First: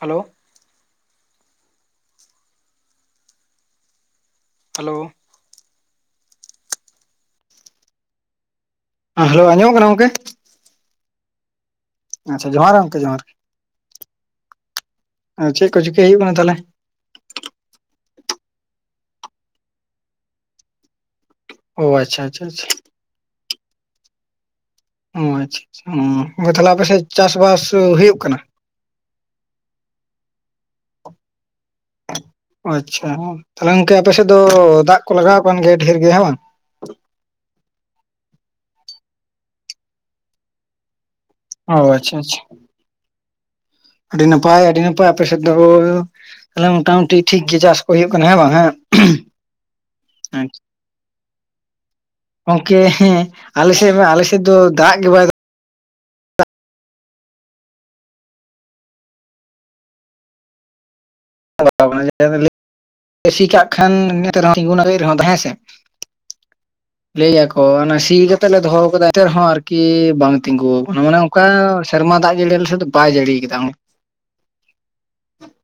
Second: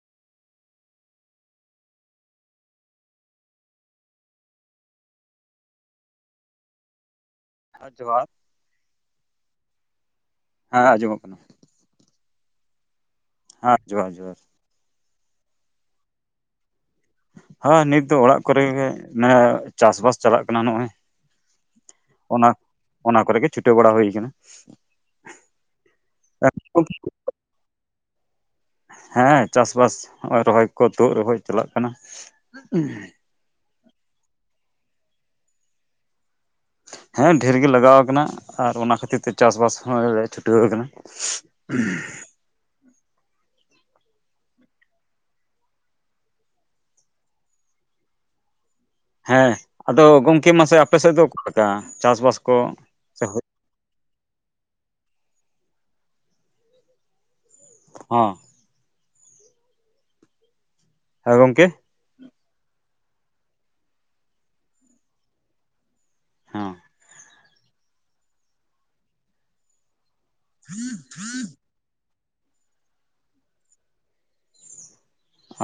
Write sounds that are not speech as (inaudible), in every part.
Hello hello ᱡᱚᱦᱟᱨ ᱦᱮᱸ hello ᱟᱡᱢᱚᱜ ᱠᱟᱱᱟ ᱜᱚᱝᱠᱮ ᱦᱮᱸ ᱟᱡᱚᱢᱚᱜ ᱠᱟᱱᱟ ᱟᱪᱪᱷᱟ ᱡᱚᱦᱟᱨ ᱜᱮ ᱜᱚᱝᱠᱮ ᱡᱚᱦᱟᱨ ᱦᱮᱸ ᱡᱚᱦᱟᱨ ᱡᱚᱦᱟᱨ ᱟᱨ ᱪᱮᱫ ᱠᱚ ᱪᱤᱠᱟᱹᱭ ᱦᱩᱭᱩᱜ ᱠᱟᱱᱟ ᱛᱟᱦᱚᱞᱮ ᱦᱮᱸ ᱱᱤᱛ ᱫᱚ ᱚᱲᱟᱜ ᱠᱚᱨᱮ ᱪᱟᱥ ᱵᱟᱥ ᱪᱟᱞᱟᱜ ᱠᱟᱱᱟ ᱱᱚᱜᱼᱚᱭ ᱚ ᱟᱪᱷᱟ ᱟᱪᱷᱟ ᱚᱱᱟ ᱚᱱᱟ ᱠᱚᱨᱮ ᱜᱮ ᱪᱷᱩᱴᱟᱹᱣ ᱵᱟᱲᱟ ᱦᱩᱭ ᱠᱟᱱᱟ ᱚ ᱟᱪᱪᱷᱟ ᱟᱪᱪᱷᱟ ᱛᱟᱦᱚᱞᱮ ᱟᱯᱮᱥᱮᱫ ᱪᱟᱥᱵᱟᱥ ᱦᱩᱭᱩᱜ ᱠᱟᱱᱟ? ᱦᱮᱸ ᱪᱟᱥᱵᱟᱥ ᱱᱚᱜᱼᱚᱭ ᱨᱚᱦᱚᱭ ᱠᱚ ᱛᱳᱜ ᱨᱚᱦᱚᱭ ᱪᱟᱞᱟᱜ ᱠᱟᱱᱟ ᱟᱪᱪᱷᱟ ᱛᱟᱦᱞᱮ ᱜᱚᱝᱠᱮ ᱟᱯᱮᱥᱮᱫ ᱫᱚ ᱫᱟᱜ ᱠᱚ ᱞᱟᱜᱟᱣ ᱠᱟᱱ ᱜᱮᱭᱟ ᱰᱷᱮᱨ ᱜᱮ ᱦᱮᱸ ᱵᱟᱝ ᱦᱮᱸ ᱰᱷᱮᱨ ᱜᱮ ᱞᱟᱜᱟᱣ ᱠᱟᱱᱟ ᱟᱨ ᱚᱱᱟ ᱠᱷᱟᱹᱛᱤᱨ ᱛᱮ ᱪᱟᱥᱵᱟᱥ ᱦᱚᱸ ᱪᱷᱩᱴᱟᱹᱣ ᱠᱟᱱᱟ ᱚ ᱟᱪᱪᱷᱟ ᱟᱪᱪᱷᱟ ᱟᱹᱰᱤ ᱱᱟᱯᱟᱭ ᱟᱹᱰᱤ ᱱᱟᱯᱟᱭ ᱟᱯ ᱥᱮᱫ ᱫᱚ ᱛᱟᱦᱚᱞᱮ ᱢᱚᱴᱟᱢᱩᱴᱤ ᱴᱷᱤᱠ ᱜᱮ ᱪᱟᱥ ᱠᱚ ᱦᱩᱭᱩᱜ ᱠᱟᱱᱟ ᱦᱮᱸ ᱵᱟᱝ ᱦᱮᱸ ᱦᱮᱸ ᱟᱫᱚ ᱜᱚᱝᱠᱮ ᱢᱟᱥᱮ ᱟᱯᱮ ᱥᱮᱫ ᱫᱚ ᱚᱠᱟᱞᱮᱠᱟ ᱪᱟᱥᱵᱟᱥ ᱠᱚ ᱟᱞᱮᱥᱮᱜᱢᱟ ᱟᱞᱮ ᱥᱮᱫ ᱫᱚ ᱫᱟᱜ ᱜᱮ ᱵᱟᱭ ᱦᱚᱸ ᱦᱚᱸ ᱜᱚᱢᱠᱮ ᱫᱟᱜ ᱥᱤ ᱠᱟᱜ ᱠᱷᱟᱱ ᱱᱦᱚᱸ ᱨᱮᱦᱚᱸ ᱦᱮᱸ ᱥᱮ (unintelligible) ᱦᱚᱸ (unintelligible) ᱥᱤ ᱠᱟᱛᱮᱜ ᱞᱮ ᱫᱚᱦᱚ ᱟᱠᱟᱫᱟ ᱮᱱᱛᱮ ᱨᱮᱦᱚᱸ ᱟᱨᱠᱤ ᱵᱟᱝ ᱛᱤᱸᱜᱩ ᱟᱠᱟᱱᱟ ᱢᱟᱱᱮ ᱚᱱᱠᱟ ᱥᱮᱨᱢᱟ ᱫᱟᱜ ᱡᱟᱹᱲᱤ ᱟᱞᱮ ᱥᱮᱫ ᱫᱚ ᱵᱟᱭ ᱡᱟᱹᱲᱤᱭ ᱠᱟᱫᱟ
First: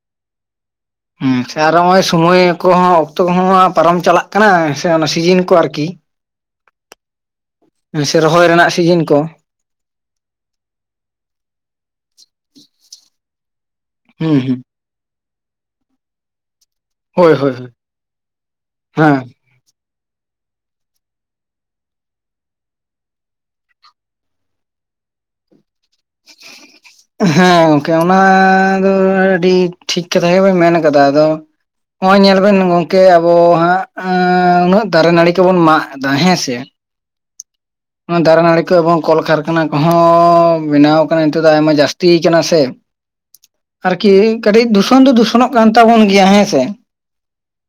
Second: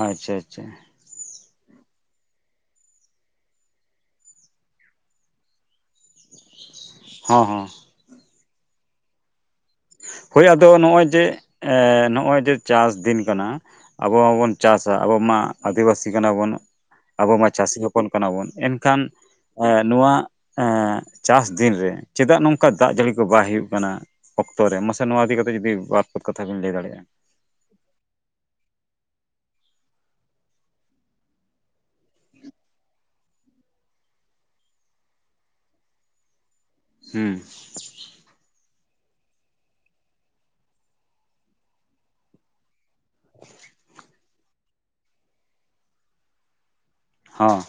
ᱟᱪᱪᱷᱟ ᱟᱪᱪᱷᱟ ᱦᱩᱢ ᱥᱮ ᱟᱨᱚ ᱱᱚᱜ ᱚᱚᱭ ᱥᱚᱢᱚᱭ ᱠᱚᱦᱚᱸ ᱚᱠᱛᱚ ᱠᱚᱦᱚᱸ ᱯᱟᱨᱚᱢ ᱪᱟᱞᱟᱜ ᱠᱟᱱᱟ ᱥᱮ ᱚᱱᱟ ᱥᱤᱡᱤᱱ ᱠᱚ ᱟᱨᱠᱤ (inaudible) ᱦᱚᱸ ᱦᱚᱸ ᱦᱮᱸ ᱥᱮ ᱨᱚᱦᱚᱭ ᱨᱮᱱᱟᱜ ᱥᱤᱡᱤᱱ ᱠᱚ ᱦᱳᱭ ᱟᱫᱚ ᱱᱚᱜᱼᱚᱭ ᱡᱮ ᱮ ᱱᱚᱜᱼᱚᱭ ᱡᱮ ᱪᱟᱥ ᱫᱤᱱ ᱠᱟᱱᱟ ᱦᱩᱸ ᱟᱵᱚᱵᱚᱱ ᱦᱩᱸ ᱪᱟᱥ ᱟᱵᱚ ᱢᱟ ᱟᱹᱫᱤᱵᱟᱹᱥᱤ ᱠᱟᱱᱟ ᱵᱚᱱ ᱟᱵᱚ ᱦᱳᱭ ᱢᱟ ᱦᱳᱭ ᱦᱳᱭ ᱪᱟᱹᱥᱤ ᱦᱚᱯᱚᱱ ᱠᱟᱱᱟ ᱵᱚᱱ ᱮᱱᱠᱷᱟᱱ ᱦᱮᱸ ᱮ ᱱᱚᱣᱟ ᱮ ᱪᱟᱥ ᱫᱤᱱ ᱨᱮ ᱪᱮᱫᱟᱜ ᱱᱚᱝᱠᱟ ᱫᱟᱜ ᱡᱟᱹᱲᱤ ᱠᱚ ᱵᱟᱭ ᱦᱩᱭᱩᱜ ᱠᱟᱱᱟ ᱚᱠᱛᱚ ᱨᱮ ᱢᱟᱥᱮ ᱱᱚᱣᱟ ᱤᱫᱤ ᱠᱟᱛᱮ ᱡᱩᱫᱤ ᱵᱟᱫᱛᱷᱯᱮ ᱠᱟᱛᱷᱟ ᱵᱤᱱ ᱞᱟᱹᱭ ᱫᱟᱲᱮᱭᱟᱜᱼᱟ (unintelligible) ᱦᱮᱸ ᱜᱚᱝᱠᱮ ᱚᱱᱟ ᱫᱚ ᱟᱹᱰᱤ ᱴᱷᱤᱠ ᱠᱟᱛᱷᱟ ᱜᱮᱵᱮ ᱢᱮᱱ ᱠᱟᱫᱟ ᱟᱫᱚ ᱱᱚᱜ ᱚᱭ ᱧᱮᱞᱵᱤᱱ ᱜᱚᱝᱠᱮ ᱟᱵᱚ ᱦᱟᱸᱜ ᱟᱸᱜ ᱩᱱᱟᱹᱜ ᱫᱟᱨᱮ ᱱᱟᱹᱲᱤ ᱠᱚᱵᱚᱱ ᱢᱟᱜ ᱫᱟ ᱦᱮᱸᱥᱮ ᱦᱩ ᱚᱱᱟ ᱫᱟᱨᱮ ᱱᱟᱹᱲᱤ ᱠᱚ ᱮᱵᱚᱝ ᱠᱚᱞᱠᱟᱨᱠᱷᱟᱱᱟ ᱠᱚᱦᱚᱸ ᱵᱮᱱᱟᱣ ᱠᱟᱱᱟ ᱱᱤᱛᱚᱜ ᱫᱚ ᱟᱭᱢᱟ ᱡᱟᱹᱥᱛ ᱠᱟᱱᱟ ᱥᱮ ᱟᱨᱠᱤ ᱠᱟᱹᱴᱤᱡ ᱫᱩᱥᱚᱱ ᱫᱚ ᱫᱩᱥᱚᱱᱚᱜ ᱠᱟᱱ ᱛᱟᱵᱚᱱ ᱜᱮᱭᱟ ᱦᱮᱸᱥᱮ ᱦᱚᱸ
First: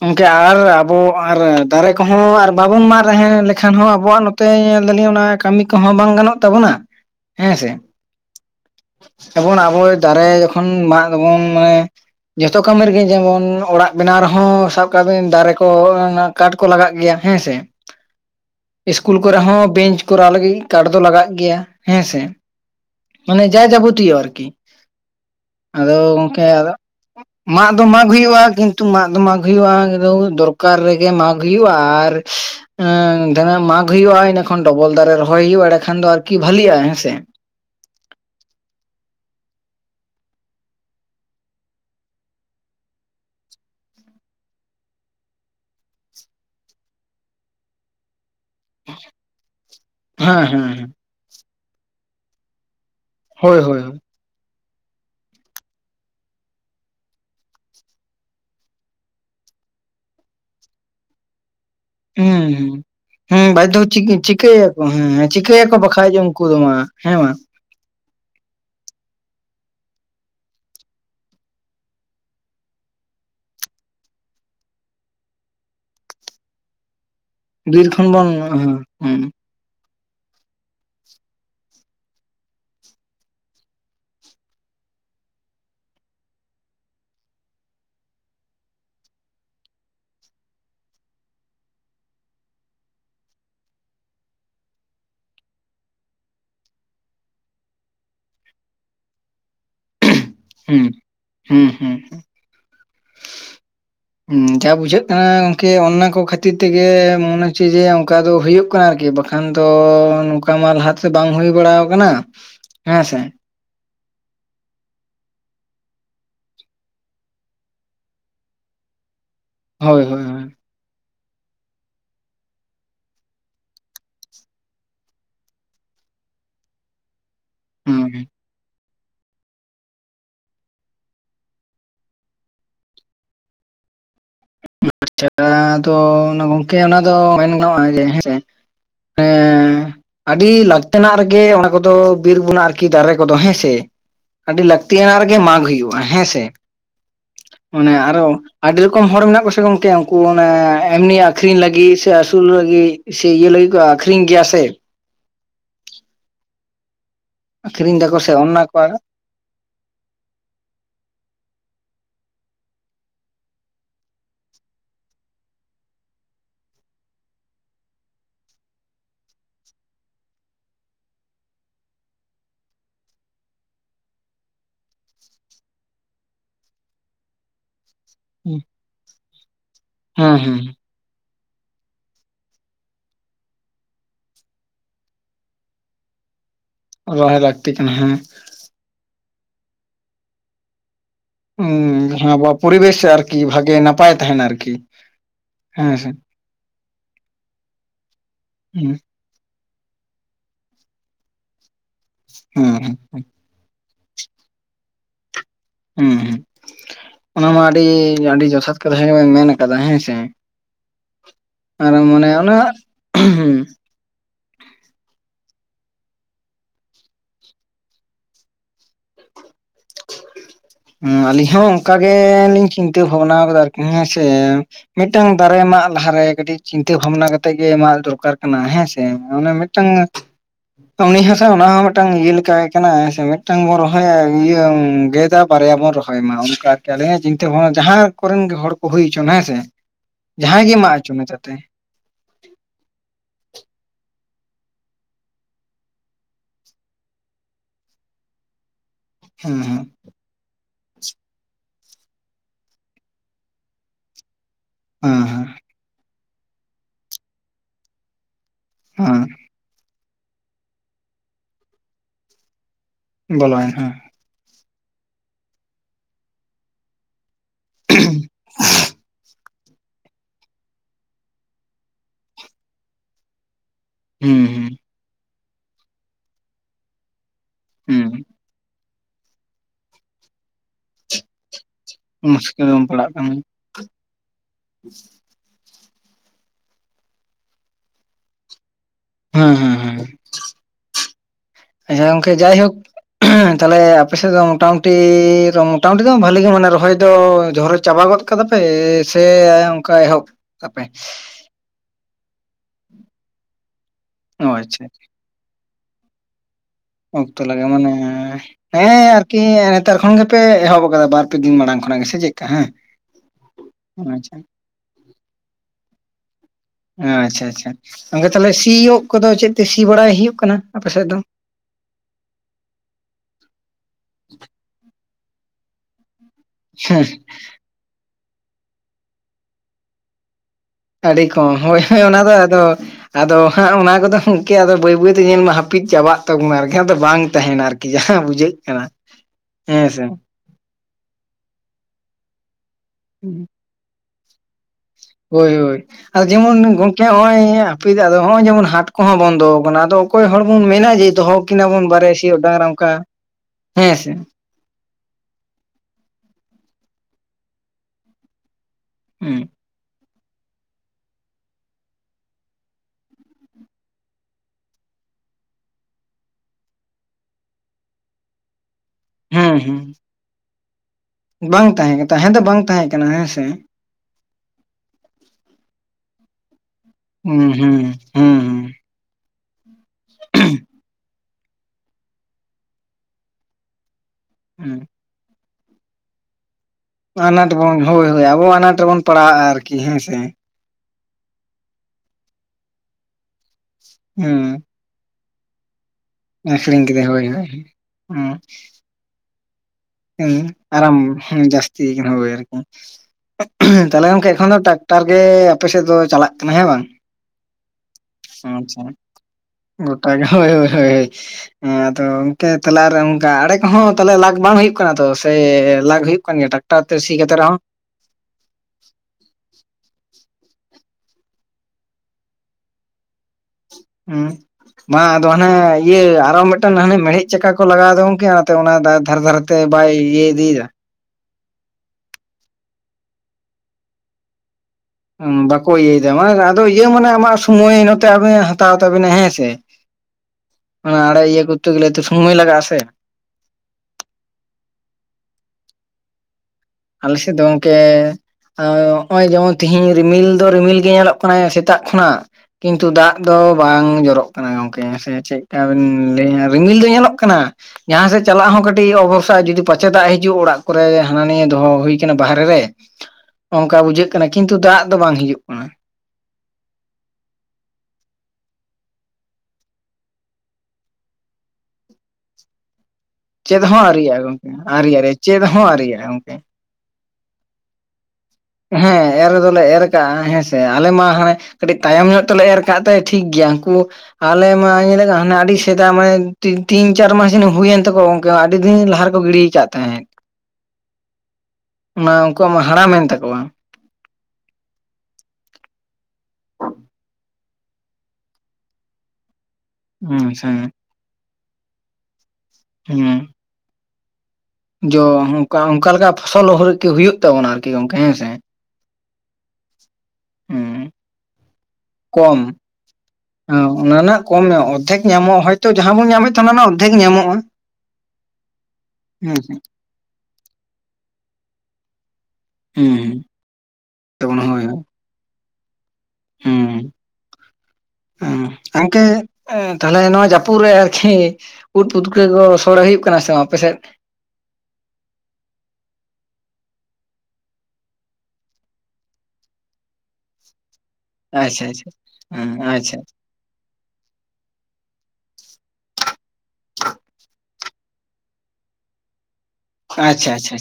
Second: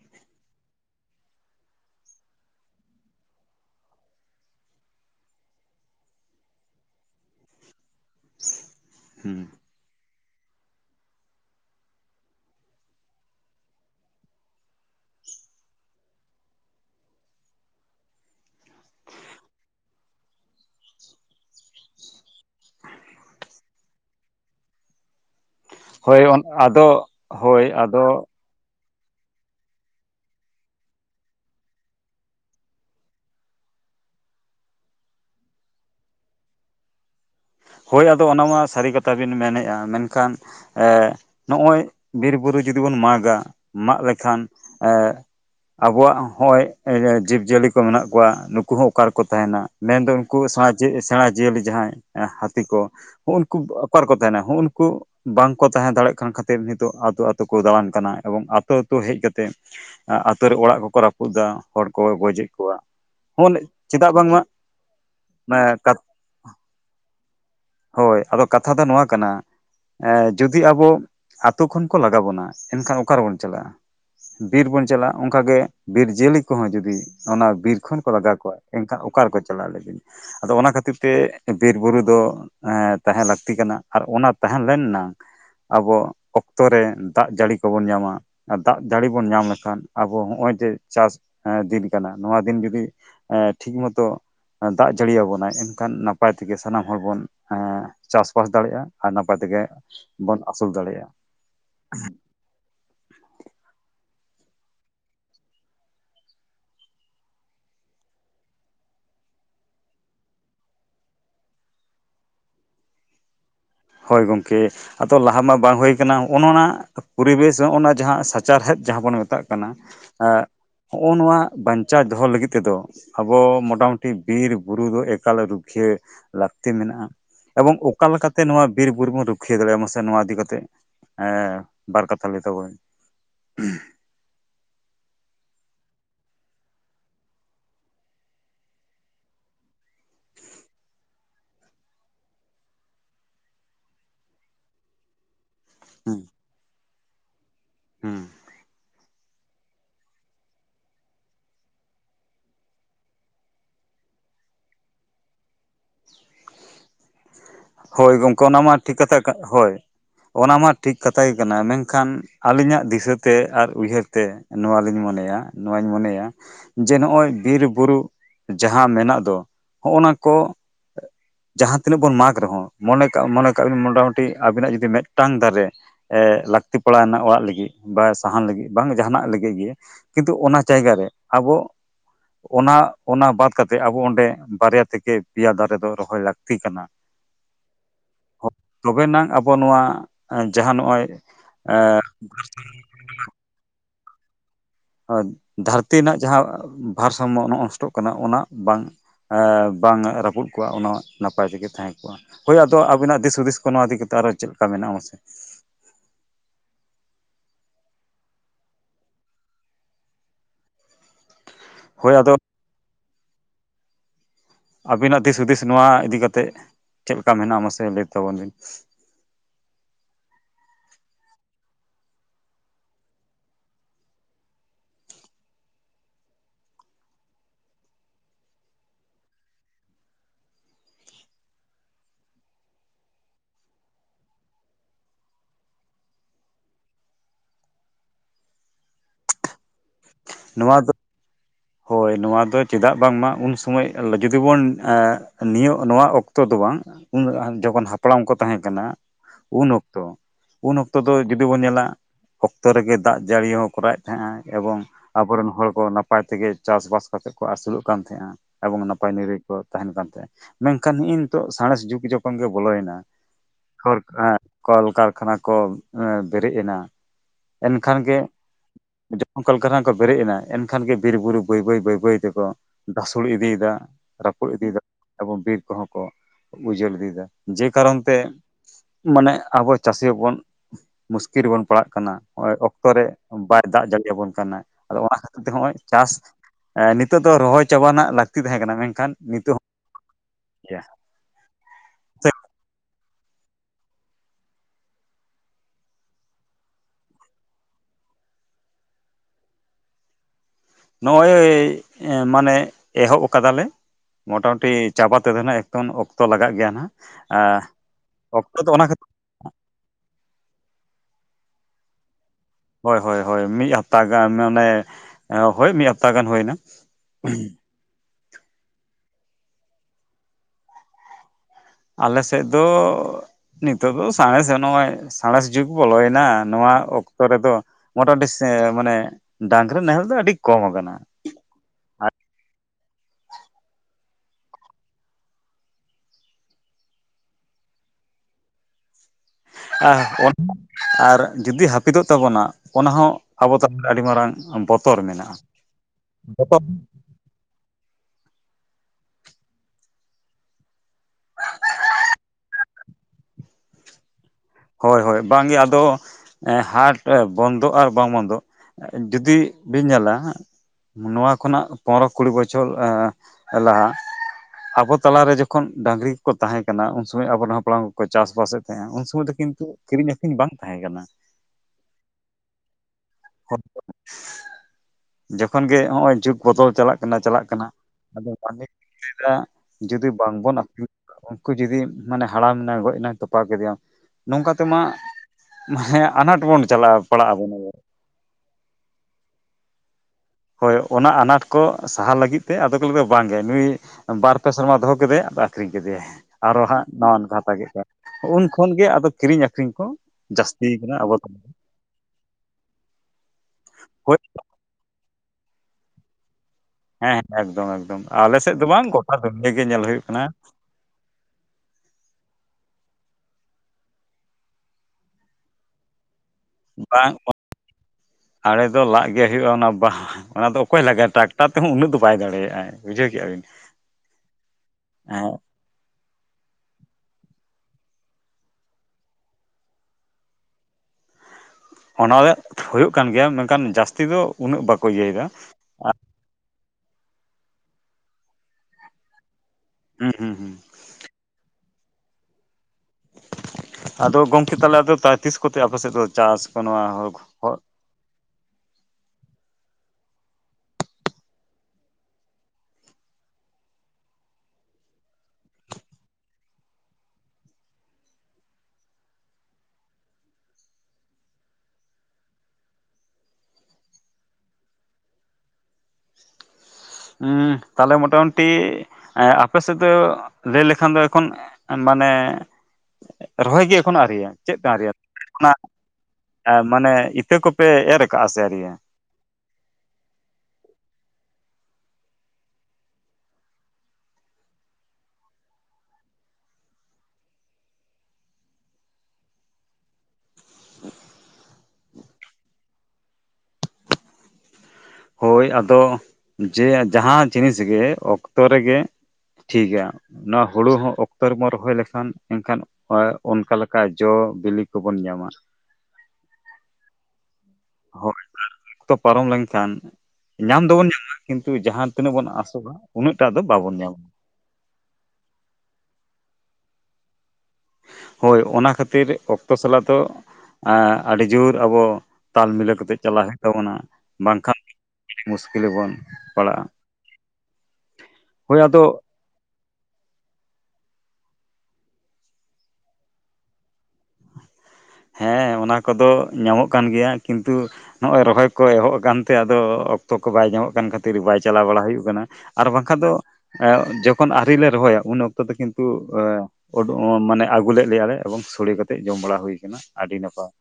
ᱜᱚᱝᱠᱮ ᱟᱨ ᱟᱵᱚ ᱟᱨ ᱫᱟᱨᱮ ᱠᱚᱦᱚᱸ ᱟᱨ ᱵᱟᱵᱚᱱ ᱢᱟᱜ ᱨᱮᱦᱮᱸ ᱞᱮᱠᱷᱟᱱ ᱦᱚᱸ ᱟᱵᱚᱣᱟᱜ ᱛᱮ ᱧᱮᱞ ᱮ ᱫᱟᱞᱤᱧ ᱚᱱᱟ ᱠᱟᱹᱢᱤ ᱠᱚᱦᱚᱸ ᱵᱟᱝ ᱜᱟᱱᱚᱜ ᱛᱟᱵᱚᱱᱟ ᱦᱮᱸ ᱥᱮᱮ ᱦᱮᱸ ᱮᱵᱚᱱ ᱟᱵᱚ ᱫᱟᱨᱮ ᱡᱚᱠᱷᱚᱱ ᱢᱟᱜ ᱫᱟᱵᱚᱱ ᱢᱟᱱᱮ ᱡᱷᱚᱛᱚ ᱠᱟᱹᱢᱤ ᱨᱮᱜᱮ ᱡᱮᱢᱚᱱ ᱚᱲᱟᱜ ᱵᱮᱱᱟᱣ ᱨᱮᱦᱚᱸ ᱥᱟᱵ ᱠᱟᱜ ᱵᱤᱱ ᱫᱟᱨᱮ ᱠᱚ ᱮᱱᱟᱜ ᱠᱟᱴ ᱠᱚ ᱞᱟᱜᱟᱜ ᱜᱮᱭᱟ ᱦᱮᱸ ᱥᱮ ᱤᱥᱠᱩᱞ ᱠᱚᱨᱮ ᱦᱚᱸ ᱵᱮᱸᱧᱪ ᱠᱚᱨᱟᱣ ᱞᱟᱹᱜᱤᱫ ᱠᱟᱴ ᱫᱚ ᱞᱟᱜᱟᱜ ᱜᱮᱭᱟ ᱦᱮᱸ ᱥᱮ ᱢᱟᱱᱮ ᱡᱟ ᱡᱟᱵᱚ ᱛᱤᱭᱳ ᱟᱨᱠᱤ ᱟᱫᱚ ᱦᱳᱭ ᱜᱚᱝᱠᱮ ᱟᱫᱚ ᱢᱟᱜ ᱦᱳᱭ ᱫᱚ ᱢᱟᱜ ᱟᱫᱚ ᱦᱩᱭᱩᱜᱼᱟ ᱠᱤᱱ ᱛᱤ ᱢᱟᱜ ᱫᱚ ᱢᱟᱜᱽ ᱦᱩᱭᱩᱜᱼᱟ ᱫᱚᱨᱠᱟᱨ ᱨᱮᱜᱮ ᱢᱟᱜᱽ ᱦᱩᱭᱩᱜᱼᱟ ᱟᱨ ᱮᱸ ᱛᱤᱱᱟ. ᱜ ᱢᱟᱜᱽ ᱦᱩᱭᱩᱜᱼᱟ ᱤᱱᱟ. ᱠᱷᱚᱱ ᱰᱚᱵᱚᱞ ᱫᱟᱨᱮ ᱨᱚᱦᱚᱭ ᱦᱩᱭᱩᱜᱼᱟ ᱮᱲᱮ ᱠᱷᱟᱱ ᱫᱚ ᱟᱨᱠᱤ ᱵᱷᱟᱞᱤᱜᱼᱟ ᱦᱮᱸᱥᱮ ᱦᱳᱭ ᱟᱫᱚ ᱚᱱᱟ ᱢᱟ ᱥᱟᱹᱨᱤ ᱠᱟᱛᱷᱟ ᱵᱤᱱ ᱢᱮᱱᱮᱫᱼᱟ ᱢᱮᱱᱠᱷᱟᱱ ᱮᱸ ᱱᱚᱜᱼᱚᱭ ᱵᱤᱨ ᱵᱩᱨᱩ ᱡᱩᱫᱤ ᱵᱚᱱ ᱢᱟᱜᱟ ᱢᱟᱺᱜ ᱞᱮᱠᱷᱟᱱ ᱮᱸ ᱟᱵᱚᱣᱟᱜ ᱦᱚᱜᱼᱚᱭ ᱮᱡᱤᱵᱽᱡᱤᱭᱟᱹᱞᱤ ᱠᱚ ᱢᱮᱱᱟᱜ ᱠᱚᱣᱟ ᱩᱱᱠᱩ ᱦᱚᱸ ᱚᱠᱟ ᱨᱮᱠᱚ ᱛᱟᱦᱮᱱᱟ ᱢᱮᱱᱫᱚ ᱩᱱᱠᱩ ᱦᱮᱸ ᱥᱮᱬᱟ ᱪᱮ ᱦᱮᱸ ᱥᱮᱬᱟ ᱡᱤᱭᱟᱹᱞᱤ ᱡᱟᱦᱟᱸᱭ ᱦᱟᱹᱛᱤ ᱠᱚ ᱦᱩ ᱩᱱᱠᱩ ᱦᱳᱭ ᱦᱳᱭ ᱚᱠᱟ ᱦᱩᱸ ᱨᱮᱠᱚ ᱛᱟᱦᱮᱱᱟᱜ ᱦᱩ ᱱᱩᱠᱩ ᱵᱟᱝᱠᱚ ᱛᱟᱦᱮᱸ ᱫᱟᱲᱮᱭᱟᱜ ᱠᱷᱟᱱ ᱠᱷᱟᱹᱛᱤᱨ ᱱᱤᱛᱚᱜ ᱟᱛᱳ ᱟᱛᱳ ᱠᱚ ᱫᱟᱬᱟᱱ ᱠᱟᱱᱟ ᱮᱵᱚᱝ ᱟᱛᱳ ᱟᱹᱛᱩ ᱦᱮᱡ ᱠᱟᱛᱮᱫ ᱟᱛᱳ ᱨᱮ ᱚᱲᱟᱜ ᱠᱚᱠᱚ ᱨᱟᱹᱯᱩᱫ ᱫᱟ ᱦᱚᱲ ᱠᱚ ᱜᱚᱡᱮᱜ ᱦᱩᱸ ᱠᱚᱣᱟ ᱦᱮᱸ ᱦᱚᱸ ᱵᱟᱫᱽᱫᱷᱚ ᱪᱤᱠᱟ ᱪᱮᱫᱟᱜ ᱵᱟᱝᱢᱟ ᱪᱤᱠᱟᱹᱭᱟᱠᱚ ᱦᱮᱸ ᱦᱮᱸ ᱪᱤᱠᱟᱹᱭᱟᱠᱚ ᱵᱟᱠᱷᱟᱡ ᱩᱱᱠᱩ ᱫᱚ ᱢᱟ ᱦᱮᱸ ᱢᱟ ᱦᱳᱭ ᱟᱫᱚ ᱠᱟᱛᱷᱟ ᱫᱚ ᱱᱚᱣᱟ ᱠᱟᱱᱟ ᱮᱸ ᱡᱩᱫᱤ ᱟᱵᱚ ᱟᱛᱳ ᱠᱷᱚᱱ ᱠᱚ ᱞᱟᱜᱟᱣ ᱵᱚᱱᱟ ᱮᱱᱠᱷᱟᱱ ᱚᱠᱟ ᱨᱮᱵᱚᱱ ᱪᱟᱞᱟᱜᱼᱟ ᱵᱤᱨ ᱵᱚᱱ ᱪᱟᱞᱟᱜᱼᱟ ᱚᱱᱠᱟ ᱜᱮ ᱵᱤᱨ ᱡᱤᱭᱟᱹᱞᱤ ᱠᱚᱦᱚᱸ ᱡᱩᱫᱤ ᱚᱱᱟ ᱵᱤᱨ ᱠᱷᱚᱱ ᱠᱚ ᱵᱚᱱ ᱞᱟᱜᱟᱣ ᱠᱚᱣᱟ ᱦᱮᱸ ᱮᱱᱠᱷᱟᱱ ᱦᱩᱸ ᱚᱠᱟ ᱨᱮᱠᱚ ᱪᱟᱞᱟᱜ ᱟᱞᱵᱤᱱ ᱟᱫᱚ ᱚᱱᱟ ᱠᱷᱟᱹᱛᱤᱨ ᱛᱮ ᱵᱤᱨ ᱵᱩᱨᱩ ᱫᱚ ᱮ ᱛᱟᱦᱮᱸ ᱞᱟᱹᱠᱛᱤ ᱠᱟᱱᱟ ᱟᱨ ᱚᱱᱟ ᱛᱟᱦᱮᱸ ᱞᱮᱱᱟ ᱟᱵᱚ ᱚᱠᱛᱚ ᱨᱮ ᱫᱟᱜ ᱡᱟᱹᱲᱤ ᱠᱚᱵᱚᱱ ᱧᱟᱢᱟᱹ ᱫᱟᱜ ᱡᱟᱹᱲᱤ ᱵᱚᱱ ᱧᱟᱢ ᱞᱮᱠᱷᱟᱱ ᱟᱵᱚ ᱱᱚᱜ ᱚᱭ ᱡᱮ ᱪᱟᱥ ᱫᱤᱱ ᱠᱟᱱᱟ ᱱᱚᱣᱟ ᱫᱤᱱ ᱡᱩᱫᱤ ᱦᱮᱸ ᱴᱷᱤᱠ ᱢᱚᱛᱚ ᱫᱟᱜ ᱡᱟᱹᱲᱤ ᱟᱵᱚᱱᱟᱭ ᱮᱱᱠᱷᱟᱱ ᱱᱟᱯᱟᱭ ᱛᱮᱜᱮ ᱥᱟᱱᱟᱢ ᱦᱚᱲ ᱵᱚᱱ ᱮ ᱪᱟᱥᱵᱟᱥ ᱫᱟᱲᱮᱭᱟᱜᱼᱟ ᱟᱨ ᱱᱟᱯᱟᱭ ᱛᱮᱜᱮ ᱵᱚᱱ ᱟᱹᱥᱩᱞ ᱦᱮᱸ ᱫᱟᱲᱮᱭᱟᱜᱼᱟ ᱦᱮᱸ ᱦᱮᱸ ᱦᱮᱸ ᱦᱩᱸ ᱡᱟ ᱵᱩᱡᱷᱟᱹᱜ ᱠᱟᱱᱟ ᱜᱚᱝᱠᱮ ᱚᱱᱟ ᱠᱚ ᱠᱷᱟᱹᱛᱤᱨ ᱛᱮᱜᱮ ᱢᱚᱱᱮ ᱦᱚᱪᱮ ᱡᱮ ᱚᱱᱠᱟ ᱫᱚ ᱦᱩᱭᱩᱜ ᱠᱟᱱᱟ ᱟᱨᱠᱤ ᱠᱷᱟᱱ ᱫᱚ ᱱᱚᱝᱠᱟ ᱢᱟ ᱞᱟᱦᱟᱛᱮ ᱵᱟᱝ ᱦᱩᱭ ᱵᱟᱲᱟ ᱟᱠᱟᱱᱟ ᱦᱮᱸ ᱥᱮ ᱦᱳᱭ ᱜᱚᱢᱠᱮ ᱟᱫᱚ ᱞᱟᱦᱟ ᱢᱟ ᱵᱟᱝ ᱦᱩᱭ ᱠᱟᱱᱟ ᱦᱚᱜᱼᱚᱱᱟ ᱯᱚᱨᱤᱵᱮᱥ ᱱᱚᱜᱼ ᱱᱟ ᱡᱟᱦᱟᱸ ᱥᱟᱪᱟᱨᱦᱮᱫ ᱡᱟᱦᱟᱸ ᱵᱚᱱ ᱢᱮᱛᱟᱜ ᱠᱟᱱᱟ ᱦᱳᱭ ᱦᱳᱭ ᱦᱳᱭ ᱮᱜ ᱦᱚᱜᱼᱚ ᱱᱚᱣᱟ ᱵᱟᱧᱪᱟᱣ ᱫᱚᱦᱚ ᱞᱟᱹᱜᱤᱫ ᱛᱮᱫᱚ ᱟᱵᱚ ᱢᱳᱴᱟᱢᱩᱴᱤ ᱵᱤᱨᱵᱩᱨᱩ ᱫᱚ ᱮᱠᱟᱞ ᱨᱩᱠᱷᱭᱤᱭᱟᱹ ᱞᱟᱹᱠᱛᱤ ᱢᱮᱱᱟᱜᱼᱟ ᱮᱵᱚᱝ ᱚᱠᱟ ᱦᱩᱸ ᱞᱮᱠᱟᱛᱮ ᱱᱚᱣᱟ ᱵᱤᱨᱵᱩᱨᱩ ᱵᱚᱱ ᱨᱩᱠᱷᱭᱤᱭᱟᱹ ᱫᱟᱲᱮᱭᱟᱜᱼᱟ ᱢᱟᱥᱮ ᱱᱚᱣᱟ ᱤᱫᱤ ᱠᱟᱛᱮᱜ ᱮ ᱵᱟᱨ ᱠᱟᱛᱷᱟ ᱞᱟᱹᱭ ᱛᱟᱵᱚᱱ? (inaudible) ᱟᱪᱷᱟ ᱫᱚ ᱜᱚᱝᱠᱮ ᱚᱱᱟ ᱫᱚ ᱢᱮᱱ ᱜᱟᱱᱚᱜᱼᱟ ᱡᱮ ᱦᱮᱸ ᱥᱮ ᱦᱮᱸ ᱟᱹᱰᱤ ᱞᱟᱹᱠᱛᱤᱱᱟᱜ ᱨᱮᱜᱮ ᱚᱱᱟ ᱠᱚᱫᱚ ᱵᱤᱨ ᱵᱚᱱᱟ ᱟᱨᱠᱤ ᱫᱟᱨᱮ ᱠᱚᱫᱚ ᱦᱮᱸ ᱥᱮ ᱟᱹᱰᱤ ᱞᱟᱹᱠᱛᱤᱭᱟᱱᱟᱜ ᱨᱮᱜᱮ ᱢᱟᱜᱽ ᱦᱩᱭᱩᱜᱼᱟ ᱦᱮᱸᱥᱮ ᱢᱟᱱᱮ ᱟᱨᱚ ᱟᱹᱰᱤ ᱨᱚᱠᱚᱢ ᱨᱚᱠᱚᱢ ᱦᱚᱲ ᱢᱮᱱᱟᱜ ᱠᱚ ᱥᱮ ᱜᱚᱝᱠᱮ ᱩᱱᱠᱩ ᱮ ᱮᱢᱱᱤ ᱟᱠᱷᱨᱤᱧ ᱞᱟᱹᱜᱤᱫ ᱥᱮ ᱟᱹᱥᱩᱞ ᱞᱟᱹᱜᱤᱫ ᱥᱤ ᱤᱭᱟᱹ ᱞᱟᱹᱜᱤ ᱠᱚ ᱟᱠᱷᱨᱤᱧ ᱜᱮᱭᱟ ᱥᱮ ᱟᱠᱷᱨᱤᱧ ᱦᱳᱭ ᱫᱟᱠᱚ ᱥᱮ ᱜᱚᱢᱠᱮ ᱚᱱᱟ ᱢᱟ ᱠᱚ ᱦᱮᱸ ᱴᱷᱤᱠ ᱠᱟᱛᱷᱟ ᱦᱳᱭ ᱚᱱᱟ ᱢᱟ ᱴᱷᱤᱠ ᱠᱟᱛᱷᱟ ᱜᱮ ᱠᱟᱱᱟ ᱢᱮᱱᱠᱷᱟᱱ ᱟᱹᱞᱤᱧᱟᱜ ᱫᱤᱥᱟᱹᱛᱮ ᱟᱨ ᱩᱭᱦᱟᱹᱨ ᱛᱮ ᱱᱚᱣᱟ ᱞᱤᱧ ᱢᱚᱱᱮᱭᱟ ᱱᱚᱣᱟᱧ ᱢᱚᱱᱮᱭᱟ ᱡᱮ ᱱᱚᱜᱼᱚᱭ ᱵᱤᱨ ᱵᱩᱨᱩ ᱡᱟᱦᱟᱸ ᱢᱮᱱᱟᱜ ᱫᱚ ᱦᱚᱜᱼ ᱱᱟ ᱠᱚ ᱡᱟᱦᱟᱸ ᱛᱤᱱᱟᱹᱜ ᱵᱚᱱ ᱢᱟᱜᱽ ᱨᱮᱦᱚᱸ ᱢᱚᱱᱮ ᱠᱟᱜ ᱢᱚᱱᱮ ᱠᱟᱜ ᱵᱤᱱ ᱢᱚᱴᱟᱢᱩᱴᱤ ᱟᱵᱤᱱᱟᱜ ᱡᱩᱫᱤ ᱢᱤᱫᱴᱟᱝ ᱫᱟᱨᱮ ᱮᱸ ᱞᱟᱹᱠᱛᱤ ᱯᱟᱲᱟᱣᱱᱟ ᱚᱲᱟᱜ ᱞᱟᱹᱜᱤᱫ ᱵᱟᱥ ᱥᱟᱦᱟᱱ ᱞᱟᱹᱜᱤᱫ ᱵᱟᱝ ᱡᱟᱦᱟᱱᱟᱜ ᱞᱟᱹᱜᱤᱫ ᱜᱮ ᱠᱤᱱᱛᱩ ᱦᱮᱸ ᱚᱱᱟ ᱡᱟᱭᱜᱟ ᱨᱮ ᱟᱵᱚ ᱚᱱᱟ ᱚᱱᱟ ᱵᱟᱫ ᱠᱟᱛᱮ ᱟᱵᱚ ᱚᱸᱰᱮ ᱵᱟᱨᱭᱟ ᱛᱷᱮᱠᱮ ᱯᱮᱭᱟ ᱫᱟᱨᱮ ᱫᱚ ᱨᱚᱦᱚᱭ ᱞᱟᱹᱠᱛᱤ ᱠᱟᱱᱟ ᱞᱟᱦᱟᱭ ᱞᱟᱠᱛᱤ ᱠᱟᱱᱟ ᱦᱮᱸ ᱛᱚᱵᱮᱱᱟᱝ ᱟᱵᱚ ᱱᱚᱣᱟ ᱡᱟᱦᱟᱸ ᱱᱚᱜᱼᱚᱭ ᱮ ᱩᱸᱻ ᱦᱮᱸ ᱟᱵᱚᱣᱟᱜ ᱯᱚᱨᱤᱵᱮᱥ ᱟᱨᱠᱤ ᱵᱷᱟᱜᱮ ᱱᱟᱯᱟᱭ ᱛᱟᱦᱮᱱᱟ ᱟᱨᱠᱤ ᱦᱮᱸ ᱫᱷᱟᱹᱨᱛᱤ ᱥᱮ ᱨᱮᱱᱟᱜ ᱡᱟᱦᱟᱸ ᱵᱷᱟᱨ ᱥᱟᱢᱢᱚ ᱱᱚᱥᱴᱚᱜ ᱠᱟᱱᱟ ᱚᱱᱟ ᱵᱟᱝ ᱦᱩᱸ ᱵᱟᱝ ᱨᱟᱹᱯᱩᱫ ᱠᱚᱜᱼᱟ ᱚᱱᱟ ᱱᱟᱯᱟᱭ ᱛᱮᱜᱮ ᱛᱟᱦᱮᱸ ᱠᱚᱜᱼᱟ ᱦᱳᱭ ᱦᱩᱸ ᱟᱫᱚ ᱟᱹᱵᱤᱱᱟᱜ ᱫᱤᱥ ᱦᱩᱫᱤᱥ ᱚᱱᱟ ᱤᱫᱤ ᱠᱟᱛᱮᱫ ᱟᱨᱚ ᱪᱮᱫ ᱞᱮᱠᱟ ᱢᱮᱱᱟᱜᱼᱟ ᱢᱟᱥᱮ ᱦᱮᱸ ᱦᱩᱸ ᱚᱱᱟ ᱢᱟ ᱟᱹᱰᱤ ᱟᱹᱰᱤ ᱡᱚᱛᱷᱟᱛ ᱠᱟᱛᱷᱟ ᱜᱮ ᱵᱮᱱ ᱢᱮᱱ ᱠᱟᱫᱟ ᱦᱮᱸ ᱥᱮ ᱟᱨᱚ ᱦᱳᱭ ᱢᱟᱱᱮ ᱟᱫᱚ ᱚᱱᱟ ᱦᱩᱸ ᱟᱵᱤᱱᱟᱜ ᱫᱤᱥ ᱦᱩᱫᱤᱥ ᱱᱚᱣᱟ ᱤᱫᱤ ᱠᱟᱛᱮᱫ ᱪᱮᱫ ᱞᱮᱠᱟ ᱢᱮᱱᱟᱜᱼᱟ ᱢᱟᱥᱮ ᱞᱟᱹᱭ ᱛᱟᱵᱚᱱ ᱵᱤᱱ ᱟᱹᱞᱤᱧ ᱦᱚᱸ ᱚᱱᱠᱟ ᱜᱮ ᱞᱤᱧ ᱪᱤᱱᱛᱟᱹ ᱵᱷᱟᱵᱱᱟ ᱠᱟᱫᱟ ᱟᱨᱠᱤ ᱦᱮᱸᱥᱮ ᱢᱤᱫᱴᱟᱝ ᱫᱟᱨᱮ ᱢᱟᱜ ᱞᱟᱦᱟᱨᱮ ᱠᱟᱹᱴᱤᱡ ᱪᱤᱱᱛᱟᱹ ᱵᱷᱟᱵᱱᱟ ᱠᱟᱛᱮᱜ ᱜᱮ ᱢᱟᱜ ᱫᱚᱨᱠᱟᱨ ᱠᱟᱱᱟ ᱦᱮᱸᱥᱮ ᱚᱱᱮ ᱢᱤᱫᱟᱝ ᱦᱮᱸ ᱩᱱᱤ ᱦᱚᱸᱥᱮ ᱚᱱᱟ ᱦᱚᱸ ᱢᱤᱫᱴᱟᱝ ᱤᱭᱟᱹ ᱞᱮᱠᱟ ᱠᱟᱱᱟ ᱥᱮ ᱢᱤᱫᱴᱟᱝ ᱜᱟᱱ ᱨᱚᱦᱚᱸ ᱢᱤᱫᱴᱟᱝ ᱜᱮᱫᱟ ᱵᱟᱨᱭᱟ ᱵᱚᱱ ᱨᱚᱦᱚᱭ ᱢᱟ ᱚᱱᱠᱟ ᱟᱞᱮᱭᱟᱜ ᱪᱤᱱᱛᱟᱹ ᱵᱷᱟᱵᱽᱱᱟ ᱡᱟᱦᱟᱸ ᱠᱚᱨᱮᱱ ᱜᱮ ᱦᱚᱲ ᱠᱚ ᱦᱩᱭ ᱦᱚᱪᱚᱱ ᱦᱮᱸ ᱥᱮ ᱡᱟᱦᱟᱸᱭ ᱜᱮ ᱱᱚᱣᱟ ᱫᱚ ᱢᱟᱜ ᱦᱚᱪᱚ ᱢᱚᱪᱟ ᱛᱮ ᱦᱳᱭ ᱱᱚᱣᱟ ᱫᱚ ᱪᱮᱫᱟᱜ ᱵᱟᱝᱢᱟ ᱩᱱ ᱥᱚᱢᱚᱭ ᱡᱩᱫᱤ ᱵᱚᱱ ᱮᱸ ᱱᱤᱭᱟᱹ ᱱᱚᱣᱟ ᱚᱠᱛᱚ ᱫᱚ ᱵᱟᱝ ᱩᱱ ᱫᱚ ᱡᱚᱠᱷᱚᱱ ᱦᱟᱯᱲᱟᱢ ᱠᱚ ᱛᱟᱦᱮᱸ ᱠᱟᱱᱟ ᱦᱮᱸ ᱩᱱ ᱚᱠᱛᱚ ᱩᱱ ᱚᱠᱛᱚ ᱫᱚ ᱡᱩᱫᱤ ᱵᱚᱱ ᱧᱮᱞᱟ ᱚᱠᱛᱚ ᱨᱮᱜᱮ ᱫᱟᱜ ᱡᱟᱹᱲᱤ ᱦᱚᱸ ᱠᱚᱨᱟᱣᱮᱫ ᱦᱮᱸᱜᱼᱮ ᱮᱵᱚᱝ ᱦᱮᱸ ᱦᱮᱸ ᱟᱵᱚᱨᱮᱱ ᱦᱚᱲ ᱠᱚ ᱱᱟᱯᱟᱭ ᱛᱮᱜᱮ ᱪᱟᱥᱵᱟᱥ ᱠᱟᱛᱮᱫ ᱠᱚ ᱟᱹᱥᱩᱞᱚᱜ ᱠᱟᱱ ᱛᱟᱦᱮᱸᱜᱼᱟ ᱮᱵᱚᱝ ᱱᱟᱯᱟᱭ ᱦᱮᱸ ᱱᱤᱨᱟᱹᱭ ᱠᱚ ᱛᱟᱦᱮᱱ ᱠᱟᱱ ᱛᱟᱦᱮᱸᱫ ᱢᱮᱱᱠᱷᱟᱱ ᱱᱤᱜ-ᱤᱱᱛᱳᱜ ᱥᱟᱬᱮᱥ ᱡᱩᱜᱽ ᱡᱚᱠᱷᱚᱱ ᱜᱮ ᱵᱚᱞᱚᱭᱮᱱᱟ ᱵᱚᱞᱚᱭᱮᱱ ᱦᱮᱸ ᱥᱚᱨ ᱮᱸ ᱠᱚᱞᱠᱟᱨᱠᱷᱟᱱᱟ ᱠᱚ ᱵᱮᱨᱮᱫ ᱮᱱᱟ ᱮᱱᱠᱷᱟᱱ ᱜᱮ ᱡᱚᱠᱷᱚᱱ ᱠᱚᱞ ᱠᱟᱨᱠᱷᱟᱱᱟ ᱠᱚ ᱵᱮᱨᱮᱫ ᱮᱱᱟ ᱮᱱᱠᱷᱟᱱ ᱜᱮ ᱵᱤᱨ ᱵᱩᱨᱩ ᱵᱟᱹᱭ ᱵᱟᱹᱭ ᱵᱟᱹᱭ ᱵᱟᱹᱭ ᱛᱮᱠᱚ ᱫᱟᱹᱥᱩᱲ ᱤᱫᱤᱭᱮᱫᱟ ᱦᱩᱸ ᱨᱟᱹᱯᱩᱫ ᱦᱩᱸ ᱤᱫᱤᱭᱮᱫᱟ ᱮᱵᱚᱝ ᱵᱤᱨ ᱠᱚᱦᱚᱸ ᱠᱚ ᱩᱡᱟᱹᱲ ᱤᱫᱤᱭᱮᱫᱟ ᱡᱮ ᱠᱟᱨᱚᱱ ᱦᱩᱸ ᱛᱮ ᱢᱟᱱᱮ ᱟᱵᱚ ᱪᱟᱹᱥᱤ ᱦᱚᱸᱯᱚᱱ ᱢᱩᱥᱠᱤᱞ ᱨᱮᱵᱚᱱ ᱯᱟᱲᱟᱜ ᱠᱟᱱᱟᱜᱼᱚᱭ ᱢᱩᱥᱠᱤᱞ ᱨᱮᱢ ᱚᱠᱛᱚ ᱨᱮ ᱯᱟᱲᱟᱜ ᱠᱟᱱᱟ ᱵᱟᱭ ᱫᱟᱜ ᱡᱟᱹᱲᱤᱭᱟᱵᱚᱱ ᱠᱟᱱᱟ ᱟᱫᱚ ᱚᱱᱟ ᱠᱷᱟᱹᱛᱤᱨ ᱛᱮ ᱦᱚᱸᱜᱼᱚᱭ ᱪᱟᱥ ᱱᱤᱛᱚᱜ ᱫᱚ ᱨᱚᱦᱚᱭ ᱪᱟᱵᱟ ᱨᱮᱱᱟᱜ ᱞᱟᱹᱠᱛᱤ ᱛᱟᱦᱮᱸ ᱠᱟᱱᱟ ᱢᱮᱱᱠᱷᱟᱱ ᱦᱮᱸ ᱱᱤᱛᱚᱜ ᱦᱚᱸ ᱦᱮᱸ ᱦᱮᱸ ᱜᱮᱭᱟ ᱟᱪᱪᱷᱟ ᱜᱚᱢᱠᱮ ᱡᱟᱭᱦᱳᱠ ᱩᱜ ᱛᱟᱦᱚᱞᱮ ᱟᱯᱮᱥᱮᱫ ᱫᱚ ᱢᱚᱴᱟᱢᱩᱴᱤ ᱢᱚᱴᱟᱢᱩᱴᱤ ᱫᱚ ᱵᱷᱟᱹᱞᱤ ᱜᱮ ᱢᱟᱱᱮ ᱨᱚᱦᱚᱭ ᱫᱚ ᱡᱷᱚᱨᱚ ᱪᱟᱵᱟ ᱜᱚᱫ ᱠᱟᱫᱟᱯᱮ ᱥᱮ ᱚᱱᱠᱟ ᱮᱦᱚᱵ ᱟᱯᱮ ᱱᱚᱜᱼᱚᱭ ᱢᱟᱱᱮ ᱮᱦᱚᱵ ᱟᱠᱟᱫᱟᱞᱮ ᱚ ᱢᱚᱴᱟᱢᱩᱴᱤ ᱟᱪᱪᱷᱟ ᱪᱟᱵᱟ ᱛᱚᱵᱮ ᱱᱟᱦᱟᱜ ᱮᱠᱷᱚᱱ ᱚᱛᱚ ᱞᱟᱜ ᱜᱮᱭᱟ ᱱᱟᱦᱟᱜ ᱚᱠᱛᱚ ᱞᱟᱜᱮ ᱢᱟᱱᱮ ᱦᱮᱸ ᱠᱷᱟᱹᱛᱤᱨ ᱟᱨᱠᱤ ᱠᱤ ᱱᱮᱛᱟᱨ ᱠᱷᱚᱱ ᱜᱮᱯᱮ ᱮᱦᱚᱵ ᱟᱠᱟᱫᱟ ᱵᱟᱨ ᱯᱮ ᱫᱤᱱ ᱢᱟᱲᱟᱝ ᱠᱷᱚᱱᱟᱜ ᱜᱮ ᱥᱮ ᱪᱮᱫ ᱦᱳᱭ ᱦᱳᱭ ᱦᱳᱭ ᱢᱤᱫ ᱦᱟᱯᱛᱟ ᱜᱟᱱ ᱢᱟᱱᱮ ᱦᱳᱭ ᱢᱤᱫ ᱦᱟᱯᱛᱟ ᱜᱟᱱ ᱦᱩᱭᱱᱟ ᱟᱪᱪᱷᱟ ᱟᱪᱪᱷᱟ ᱜᱚᱝᱮ ᱛᱟᱦᱞᱮ ᱥᱤᱭᱳᱜ ᱠᱚᱫᱚ ᱪᱮᱫ ᱛᱮ ᱥᱤ ᱵᱟᱲᱟᱭ ᱦᱩᱭᱩᱜ ᱠᱟᱱᱟ ᱟᱯᱮ ᱥᱮᱫ ᱫᱚ ᱟᱞᱮᱥᱮᱫ ᱫᱚ ᱱᱤᱛᱚᱜ ᱫᱚ ᱥᱟᱬᱮᱥ ᱱᱚᱜᱼᱚᱭ ᱥᱟᱬᱮᱥ ᱡᱩᱜᱽ ᱵᱚᱞᱚᱭᱱᱟ ᱱᱚᱣᱟ ᱦᱮᱸ ᱚᱠᱛᱚ ᱨᱮᱫᱚ ᱢᱚᱴᱟᱢᱩᱴᱤ ᱢᱟᱱᱮ ᱰᱟᱝᱨᱤ ᱱᱟᱦᱮᱞ ᱫᱚ ᱟᱹᱰᱤ ᱠᱚᱢ ᱟᱠᱟᱱᱟ ᱟᱹᱰᱤ ᱠᱚ ᱦᱳᱭ ᱦᱚ ᱚᱱᱟ ᱫᱚ ᱟᱫᱚ ᱟᱫᱚ ᱦᱟᱸᱜ ᱚᱱᱟ ᱠᱚᱫᱚ ᱚᱢᱠᱮ ᱟᱫᱚ ᱵᱟᱹᱭ ᱵᱟᱹᱭᱛᱮ ᱧᱮᱞ ᱢᱟ ᱦᱟᱹᱯᱤᱫ ᱪᱟᱵᱟᱜ ᱛᱟᱵᱚᱱᱟ ᱟᱨᱠᱤ ᱟᱫᱚ ᱵᱟᱝ ᱛᱟᱦᱮᱱᱟ ᱟᱨᱠᱤ ᱡᱟᱦᱟᱸ ᱵᱩᱡᱷᱟᱹᱜ ᱠᱟᱱᱟ ᱦᱮᱸ ᱟᱦ ᱥᱮ ᱟᱨ ᱡᱩᱫᱤ ᱦᱟᱹᱯᱤᱫᱚᱜ ᱛᱟᱵᱚᱱᱟ ᱚᱱᱟ ᱦᱚᱸ ᱦᱩᱸ ᱟᱵᱚ ᱛᱟᱞ ᱟᱹᱰᱤ ᱢᱟᱨᱟᱝ ᱵᱚᱛᱚᱨ ᱢᱮᱱᱟᱜᱼᱟ ᱦᱳᱭ ᱦᱳᱭ ᱟᱨ ᱡᱮᱢᱚᱱ ᱜᱚᱝ (unintelligible) ᱝᱠᱮ ᱦᱚᱜ-ᱚᱭ ᱦᱟᱯᱤᱫ ᱦᱚᱸᱜᱼᱚᱭ ᱡᱮᱢᱚᱱ ᱦᱟᱴ ᱠᱚᱦᱚᱸ ᱵᱚᱱᱫᱚ ᱟᱠᱟᱱᱟ ᱟᱫᱚ ᱚᱠᱚᱭ ᱦᱚᱲ ᱵᱚᱱ ᱢᱮᱱᱟ ᱡᱮ ᱫᱚᱦᱚ ᱠᱤᱱᱟᱵᱚᱱ ᱵᱟᱨᱭᱟ ᱥᱤᱭᱳᱜ ᱰᱟᱝᱨᱟ ᱚᱱᱠᱟ ᱦᱮᱸ ᱥᱮ ᱦᱳᱭ ᱦᱳᱭ ᱵᱟᱝ ᱜᱮ ᱟᱫᱚ ᱦᱟᱴ ᱵᱚᱱᱫᱚᱜᱼᱟᱨ ᱵᱟᱝ ᱵᱚᱱᱫᱚᱜ ᱡᱩᱫᱤ ᱦᱩᱸ ᱵᱤᱱ ᱧᱮᱞᱟ (unintelligible) ᱱᱚᱣᱟ ᱠᱷᱚᱱᱟᱜ ᱯᱚᱱᱨᱚ ᱠᱩᱲᱤ ᱵᱚᱪᱷᱚᱨ ᱮ ᱞᱟᱦᱟ ᱟᱵᱚ ᱛᱟᱞᱟᱨᱮ ᱡᱚᱠᱷᱚᱱ ᱰᱟᱹᱝᱨᱤ ᱠᱚᱠᱚ ᱛᱟᱦᱮᱸ ᱠᱟᱱᱟ ᱩᱱ ᱥᱚᱢᱚᱭ ᱟᱵᱚᱨᱮᱱ ᱦᱟᱯᱲᱟᱢ ᱠᱚᱠᱚ ᱪᱟᱥᱵᱟᱥ ᱮᱫ ᱛᱟᱦᱮᱸᱱᱟ ᱩᱱ ᱥᱚᱢᱚᱭ ᱫᱚ ᱦᱩᱸ ᱠᱤᱱᱛᱩ ᱦᱩᱸ ᱠᱤᱨᱤᱧ ᱟᱹᱠᱷᱨᱤᱧ ᱵᱟᱝ ᱛᱟᱦᱮᱸ ᱠᱟᱱᱟ ᱵᱟᱝ ᱛᱟᱦᱮᱸ ᱠᱟᱱᱟ ᱛᱟᱦᱮᱸ ᱫᱚ ᱵᱟᱝ ᱛᱟᱦᱮᱸ ᱠᱟᱱᱟ ᱦᱮᱸ ᱥᱮ (unintelligible) ᱡᱚᱠᱷᱚᱱ ᱜᱮ ᱦᱚᱸᱜᱼᱚᱭ ᱡᱩᱜᱽ ᱵᱚᱫᱚᱞ ᱪᱟᱞᱟᱜ ᱠᱟᱱᱟ (unintelligible) ᱪᱟᱞᱟᱜ ᱦᱩᱸ ᱠᱟᱱᱟ ᱦᱩᱸ ᱦᱩᱸ ᱟᱫᱚᱧᱟᱹᱭᱫᱟ ᱡᱩᱫᱤ ᱵᱟᱝᱵᱚᱱ ᱟᱹᱠᱷᱨᱤᱧ (unintelligible) ᱠᱚ ᱡᱩᱫᱤ ᱢᱟᱱᱮ ᱦᱟᱲᱟᱢᱱᱟᱭ ᱜᱚᱡ ᱮᱱᱟᱭ ᱛᱚᱯᱟ ᱠᱮᱫᱮᱭᱟᱢ ᱱᱚᱝᱠᱟ ᱛᱮᱢᱟ ᱦᱩᱸ (unintelligible) ᱦᱮ ᱟᱱᱟᱴ ᱵᱚᱱ ᱪᱟᱞᱟᱣ ᱟᱱᱟᱴ ᱵᱚᱱ ᱦᱳᱭ ᱦᱳᱭ ᱟᱵᱚ ᱟᱱᱟᱴ ᱨᱮᱵᱚᱱ ᱯᱟᱲᱟᱜᱼᱟ ᱟᱨᱠᱤ ᱦᱮᱸ ᱥᱮ ᱦᱳᱭ ᱚᱱᱟ ᱟᱱᱟᱴ ᱠᱚ ᱥᱟᱦᱟ ᱞᱟᱹᱜᱤᱫ ᱛᱮ ᱟᱫᱚ ᱠᱚ ᱞᱟᱭ ᱫᱚ ᱵᱟᱝᱜᱮ ᱱᱩᱭ ᱵᱟᱨ ᱯᱮ ᱦᱩᱸ ᱥᱮᱨᱢᱟ ᱫᱚᱦᱚ ᱠᱮᱫᱮ (unintelligible) (inaudible) ᱠᱮᱫᱮᱭᱟᱭ ᱟᱨᱚ ᱟᱹᱠᱷᱨᱤᱧ ᱦᱟᱸᱜ ᱠᱤᱫᱟᱹᱧ ᱱᱟᱣᱟᱱ ᱦᱳᱭ ᱠᱚ ᱦᱳᱭ ᱦᱟᱛᱟᱣ ᱠᱮᱫ ᱠᱚᱣᱟ ᱩᱱ ᱠᱷᱚᱱ ᱜᱮ ᱟᱫᱚ ᱠᱤᱨᱤᱧ ᱟᱹᱠᱷᱨᱤᱧ ᱠᱚ ᱦᱮ ᱡᱟᱹᱥᱛᱤ ᱠᱟᱱᱟ ᱟᱨᱟᱢ ᱟᱵᱚ ᱫᱚ᱾ ᱡᱟᱹᱥᱛᱠ ᱟᱨᱠᱤ ᱛᱟᱦᱚᱞᱮ ᱦᱳᱭ ᱜᱚᱢᱠᱮ ᱮᱠᱷᱚᱱ ᱫᱚ (unintelligible) ᱴᱠᱴᱟᱨ ᱜᱮ ᱟᱯᱮᱥᱮᱫ ᱫᱚ ᱪᱟᱞᱟᱜ ᱠᱟᱱᱟ ᱦᱮᱸ ᱵᱟᱝ ᱦᱮᱸ ᱦᱮᱸ ᱮᱠᱫᱚᱢ ᱮᱠᱫᱚᱢ ᱟᱞᱮ ᱥᱮᱫ ᱫᱚ ᱟᱪᱪᱷᱟ ᱵᱟᱝ ᱜᱚᱴᱟ ᱫᱩᱱᱭᱤᱭᱟᱹ ᱜᱮ ᱧᱮᱞ ᱦᱩᱭᱩᱜ ᱜᱚᱴᱟ ᱠᱟᱱᱟ ᱜᱮ ᱦᱳᱭ ᱦᱳᱭ ᱦᱳᱭ ᱟᱸ ᱟᱫᱚ ᱚᱱᱠᱟ ᱛᱟᱞᱟ ᱨᱮ ᱚᱱᱠᱟ ᱟᱲᱮ ᱠᱚ ᱠᱚᱦᱚᱸ ᱛᱟᱦᱟᱞᱮ ᱞᱟᱜ ᱵᱟᱝ ᱦᱩᱭᱩᱜ ᱠᱟᱱᱟ ᱟᱫᱚ ᱥᱮ ᱦᱩᱭᱩᱜ ᱠᱟᱱᱟ ᱛᱚ ᱥᱮ ᱞᱟᱜ ᱦᱩᱭᱩᱜ ᱠᱟᱱ ᱜᱮᱭᱟ ᱴᱟᱠ ᱵᱟᱝ (unintelligible) ᱵᱟᱝ ᱟᱲᱮ ᱫᱚ ᱞᱟᱜ ᱜᱮ ᱦᱩᱭᱩᱜᱼᱟ ᱚᱱᱟ ᱵᱟᱦᱟ (unintelligible) ᱚᱱᱟ ᱫᱚ ᱚᱠᱚᱭ ᱞᱟᱜᱟᱭ ᱴᱨᱟᱠᱴᱟᱨ ᱛᱮᱦᱚᱸ ᱩᱱᱟᱹᱜ ᱫᱚ ᱵᱟᱭ ᱫᱟᱲᱮᱭᱟᱜᱼᱟᱭ ᱵᱩᱡᱷᱟᱹᱣ ᱠᱮᱜᱼᱟ ᱵᱤᱱ ᱦᱮᱸ ᱢᱟ ᱟᱫᱚ ᱦᱮᱸ ᱦᱟᱱᱮ (unintelligible) ᱤᱭᱟᱹ ᱟᱨᱚ ᱢᱤᱫᱴᱟᱝ ᱦᱟᱱᱮ ᱢᱮᱲᱦᱮᱫ ᱤᱭᱟ. ᱟᱨᱦᱚᱸ ᱢᱤᱫᱴᱟᱝ ᱢᱮᱬᱦᱮᱫ ᱪᱟᱠᱟ ᱠᱚ ᱞᱟᱜᱟᱣ ᱮᱫᱟ ᱜᱚᱝᱠᱮ ᱚᱱᱟᱛᱮ ᱚᱱᱟ ᱫᱷᱟᱨᱮ ᱫᱷᱟᱨᱮ ᱛᱮ ᱵᱟᱭ ᱤᱭᱟᱹ ᱤᱫᱤᱭᱮᱫᱟ ᱚᱱᱟ ᱫᱚ ᱦᱩᱭᱩᱜ ᱠᱟᱱ ᱜᱮᱭᱟ ᱢᱮᱱᱠᱷᱟᱱ ᱡᱟᱹᱥᱛᱤ ᱫᱚ ᱩᱱᱟᱹᱜ ᱵᱟᱠᱚ ᱤᱭᱟᱹᱭ ᱮᱫᱟ ᱠᱚ ᱤᱭᱟᱹᱭᱮᱫᱟ ᱢᱟᱱᱮᱫᱚ ᱤᱭᱟᱹ ᱢᱟᱱᱮ ᱟᱢᱟᱜ ᱥᱚᱢᱚᱭ ᱱᱚᱛᱮ ᱟᱵᱤᱱ ᱦᱟᱛᱟᱣ ᱛᱟᱵᱤᱱᱟᱭ ᱦᱮᱸ ᱥᱮ ᱦᱩᱸ ᱦᱩᱸ ᱦᱩᱸ ᱚᱱᱟ ᱟᱲᱮ ᱤᱭᱟᱹ ᱠᱚᱛᱮ ᱜᱮᱞᱮ ᱟᱹᱰᱤ ᱩᱛᱟᱨ ᱥᱩᱢᱚᱭ ᱞᱟᱜᱟᱜ-ᱟ ᱥᱮ ᱟᱫᱚ ᱜᱚᱢᱠᱮ ᱛᱟᱦᱚᱞᱮ ᱟᱫᱚ ᱛᱤᱥ ᱠᱚᱛᱮ ᱟᱯᱮ ᱥᱮᱫ ᱫᱚ ᱪᱟᱥ? ᱠᱚ ᱱᱚᱣᱟ ᱟᱞᱮᱥᱮᱫ ᱫᱚ ᱜᱚᱢᱠᱮ ᱮ ᱱᱚᱜᱼᱚᱭ ᱡᱮᱢᱚᱱ ᱛᱤᱦᱤᱧ ᱨᱤᱢᱤᱞ ᱫᱚ ᱨᱤᱢᱤᱞ ᱜᱮ ᱧᱮᱞᱚᱜ ᱠᱟᱱᱟ ᱥᱮᱛᱟᱜ ᱠᱷᱚᱱᱟᱜ ᱠᱤᱱᱛᱩ ᱫᱟᱜ ᱫᱚ ᱵᱟᱝ ᱡᱚᱨᱚᱜ ᱠᱟᱱᱟ ᱜᱚᱝᱠᱮ ᱥᱮ ᱪᱮᱞᱠᱟ ᱵᱤᱱ ᱞᱟᱹᱭᱟ ᱨᱤᱢᱤᱞ ᱫᱚ ᱧᱮᱞᱚᱜ ᱠᱟᱱᱟ ᱡᱟᱦᱟᱸ ᱥᱮᱫ ᱪᱟᱞᱟᱜ ᱦᱚᱸ ᱠᱟᱹᱴᱤᱡ ᱚᱵᱚᱨᱥᱟ ᱡᱩᱫᱤ ᱯᱟᱪᱮᱫ ᱫᱟᱜ ᱮ ᱦᱤᱡᱩᱜ ᱚᱲᱟᱜ ᱠᱚᱨᱮ ᱦᱟ ᱮ ᱫᱚᱦᱚ ᱦᱩᱭ ᱟᱠᱟᱱᱟ ᱵᱟᱦᱨᱮ ᱨᱮ ᱚᱱᱠᱟ ᱵᱩᱡᱷᱟᱹᱜ ᱠᱟᱱᱟ ᱠᱤᱱᱛᱩ ᱫᱟᱜ ᱫᱚ ᱵᱟᱝ ᱦᱤᱡᱩᱜ ᱠᱟᱱᱟ ᱦᱩᱸ ᱛᱟᱦᱚᱞᱮ ᱢᱚᱴᱟᱢᱩᱴᱤ ᱮ ᱟᱯᱮ ᱥᱮᱫ ᱫᱚ ᱞᱟᱹᱭ ᱞᱮᱠᱷᱟᱱ ᱫᱚ ᱮᱠᱷᱚᱱ ᱢᱟᱱᱮ ᱪᱮᱫ ᱨᱚᱦᱚᱭ ᱦᱚᱸ ᱜᱮᱭᱟ. ᱠᱚ ᱟᱱᱟ ᱟ. ᱟᱹᱣᱨᱤᱭᱟᱜᱼᱟ ᱨᱤᱭᱟ. ᱜᱚᱝᱠᱮ ᱪᱮᱫ ᱠᱚ ᱟᱨᱤᱭᱟ. ᱟᱹᱣᱨᱤᱭᱟᱜ ᱨᱮ ᱪᱮᱫ ᱦᱚᱸ ᱟᱹᱣᱨᱤᱭᱟᱜᱼᱟ ᱜᱚᱝᱠᱮ (inaudible) ᱢᱟᱱᱮ ᱤᱛᱟ ᱠᱚᱯᱮ ᱮᱨ ᱠᱟᱜᱼᱟ ᱥᱮ ᱟᱣᱨ ᱦᱮᱸ ᱮᱨ ᱫᱚᱞᱮ ᱮᱨ ᱟᱠᱟᱜᱼᱟ ᱦᱮᱸᱥᱮ ᱟᱞᱮ ᱢᱟ ᱦᱚᱸᱜᱚᱭ ᱠᱟᱹᱴᱤᱡ ᱛᱟᱭᱚᱢ ᱧᱚᱜ ᱛᱮᱞᱮ ᱮᱨ ᱠᱟᱜ ᱛᱮ ᱴᱷᱤᱠ ᱜᱮᱭᱟ ᱦᱟᱱᱠᱩ (unintelligible) ᱛᱤᱱ ᱪᱟᱨ ᱢᱟᱥ ᱦᱩᱭᱮᱱ ᱛᱟᱠᱚᱣᱟ ᱜᱚᱝᱠᱮ ᱟᱹᱰᱤ ᱫᱤᱱ ᱞᱟᱦᱟ ᱨᱮᱠᱚ ᱜᱤᱲᱤ ᱪᱟᱜ ᱛᱟᱦᱮᱜ (inaudible) (unintelligible) ᱢᱟ ᱩᱱᱠᱩᱣᱟᱜ ᱢᱟ ᱦᱟᱲᱟᱢ ᱮᱱ ᱛᱟᱠᱚᱣᱟ ᱦᱳᱭ ᱟᱫᱚ ᱡᱮ ᱡᱟᱦᱟ ᱡᱤᱱᱤᱥ ᱜᱮ ᱚᱠᱛᱚ ᱨᱮᱜᱮ ᱴᱷᱤᱜᱼᱟ ᱦᱮᱸ ᱱᱚᱣᱟ ᱥᱮ ᱦᱩᱲᱩ ᱦᱚᱸ ᱚᱠᱛᱚ ᱨᱮᱵᱚᱱ ᱨᱚᱦᱚᱭ ᱞᱮᱠᱷᱟᱱ ᱮᱱᱠᱷᱟᱱ ᱦᱮᱸ (inaudible) ᱚᱱᱠᱟ ᱞᱮᱠ ᱠᱟ ᱡᱚ ᱵᱤᱞᱤ ᱠᱚᱵᱚᱱ ᱡᱚ ᱧᱟᱢᱟ ᱚᱱᱠᱟ ᱚᱱᱠᱟ ᱞᱮᱠᱟ ᱯᱷᱚᱥᱚᱞ ᱦᱩᱭᱩᱜ ᱛᱟᱵᱚᱱᱟ ᱟᱨᱠᱤ ᱜᱚᱝᱠᱮ ᱦᱮᱸᱥᱮ ᱛᱚ ᱯᱟᱨᱚᱢ ᱞᱮᱱᱠᱷᱟᱱ ᱧᱟᱢ ᱦᱮᱸ ᱫᱚᱵᱚᱱ ᱧᱟᱢᱟ ᱠᱤᱱᱛᱩ ᱡᱟᱦᱟ ᱛᱤᱱᱟᱹᱜ ᱵᱚᱱ ᱟᱥᱚᱜᱼᱟ ᱩᱱᱟᱹᱜ ᱴᱟᱜ ᱫᱚ ᱵᱟᱵᱚᱱ ᱧᱟᱢᱟ ᱠᱚᱢᱮ ᱚᱨᱫᱷᱮᱠ ᱧᱟᱢᱼᱟ ᱦᱚᱭᱛᱳ ᱡᱟᱦᱟ ᱵᱚᱱ ᱧᱟᱢᱮᱫ ᱛᱟᱦᱮᱱᱟ ᱚᱱᱟ ᱨᱮᱱᱟᱜ ᱚᱨᱛᱷᱮᱠ ᱧᱟᱢᱚᱜᱼᱟ ᱦᱳᱭ ᱚᱱᱟ ᱠᱷᱟᱹᱛᱤᱨ ᱦᱮᱸ ᱚᱠᱛᱚ ᱥᱟᱞᱟᱜ ᱫᱚ ᱮ ᱟᱹᱰᱤ ᱡᱳᱨ ᱟᱵᱚ ᱛᱟᱞ ᱢᱤᱞᱟ ᱠᱟᱛᱮᱫ ᱦᱮᱸ ᱪᱟᱞᱟᱜ ᱦᱩᱭᱩᱜ ᱛᱟᱵᱚᱱᱟ ᱛᱟᱵᱚᱱ ᱵᱟᱝᱠᱷᱟᱱ ᱦᱳᱭ ᱢᱩᱥᱠᱤᱞ ᱨᱮᱵᱚᱱ ᱯᱟᱲᱟᱜᱼᱟ ᱦᱮᱸ ᱦᱳᱭ ᱟᱫᱚ ᱟᱝᱠᱮ ᱮᱸ ᱛᱟᱦᱞᱮ ᱱᱚᱣᱟ ᱡᱟᱹᱯᱩᱫ ᱨᱮ ᱟᱨᱠᱤ ᱩᱫ ᱯᱩᱴᱠᱟᱹ ᱠᱚ ᱥᱚᱲᱮ ᱦᱩᱭᱩᱜ ᱠᱟᱱᱟ ᱥᱮ ᱵᱟᱝ ᱟᱯᱮᱥᱮᱫ? ᱦᱮᱸ ᱚᱱᱟ ᱠᱚᱫᱚ ᱧᱟᱢᱚᱜ ᱠᱟᱱ ᱜᱮᱭᱟ ᱠᱤᱱᱛᱩ ᱱᱚᱜᱼ ᱚᱚᱭ ᱨᱚᱦᱚᱭ ᱠᱚ ᱮᱦᱚᱵ ᱟᱠᱟᱱ ᱛᱮ ᱟᱫᱚ ᱚᱠᱛᱚ ᱠᱚ ᱵᱟᱭ ᱧᱟᱢᱚᱜ ᱠᱟᱱ ᱠᱷ ᱛᱤᱨᱮ ᱵᱟᱭ ᱪᱟᱞᱟᱣ ᱟᱪᱪᱷᱟ ᱵᱟᱲᱟ ᱟᱪᱪᱷᱟ ᱦᱩᱭᱩᱜ ᱠᱟᱱᱟ ᱦᱮᱸ ᱟᱨ ᱟᱪᱪᱷᱟ ᱵᱟᱠᱟᱫ ᱫᱚ ᱮᱜ ᱡᱚᱠᱷᱚᱱ ᱟᱹᱨᱤ ᱞᱮ ᱨᱚᱦᱚᱭᱟ ᱩᱱ ᱚᱠᱛᱚ ᱫᱚ ᱠᱤᱱᱛᱩ ᱮ ᱳᱴ ᱢᱟᱱᱮ ᱟᱹᱜᱩ ᱞᱮᱫ ᱞᱮᱭᱟᱞᱮ ᱮᱵᱚᱝ ᱥᱚᱲᱮ ᱠᱟᱛᱮᱫ ᱡᱚᱢ ᱵᱟᱲᱟ ᱦᱩᱭ ᱟᱹᱰᱤ ᱟᱪᱪᱷᱟ ᱱᱟᱯᱟᱭ ᱟᱪᱪᱷᱟ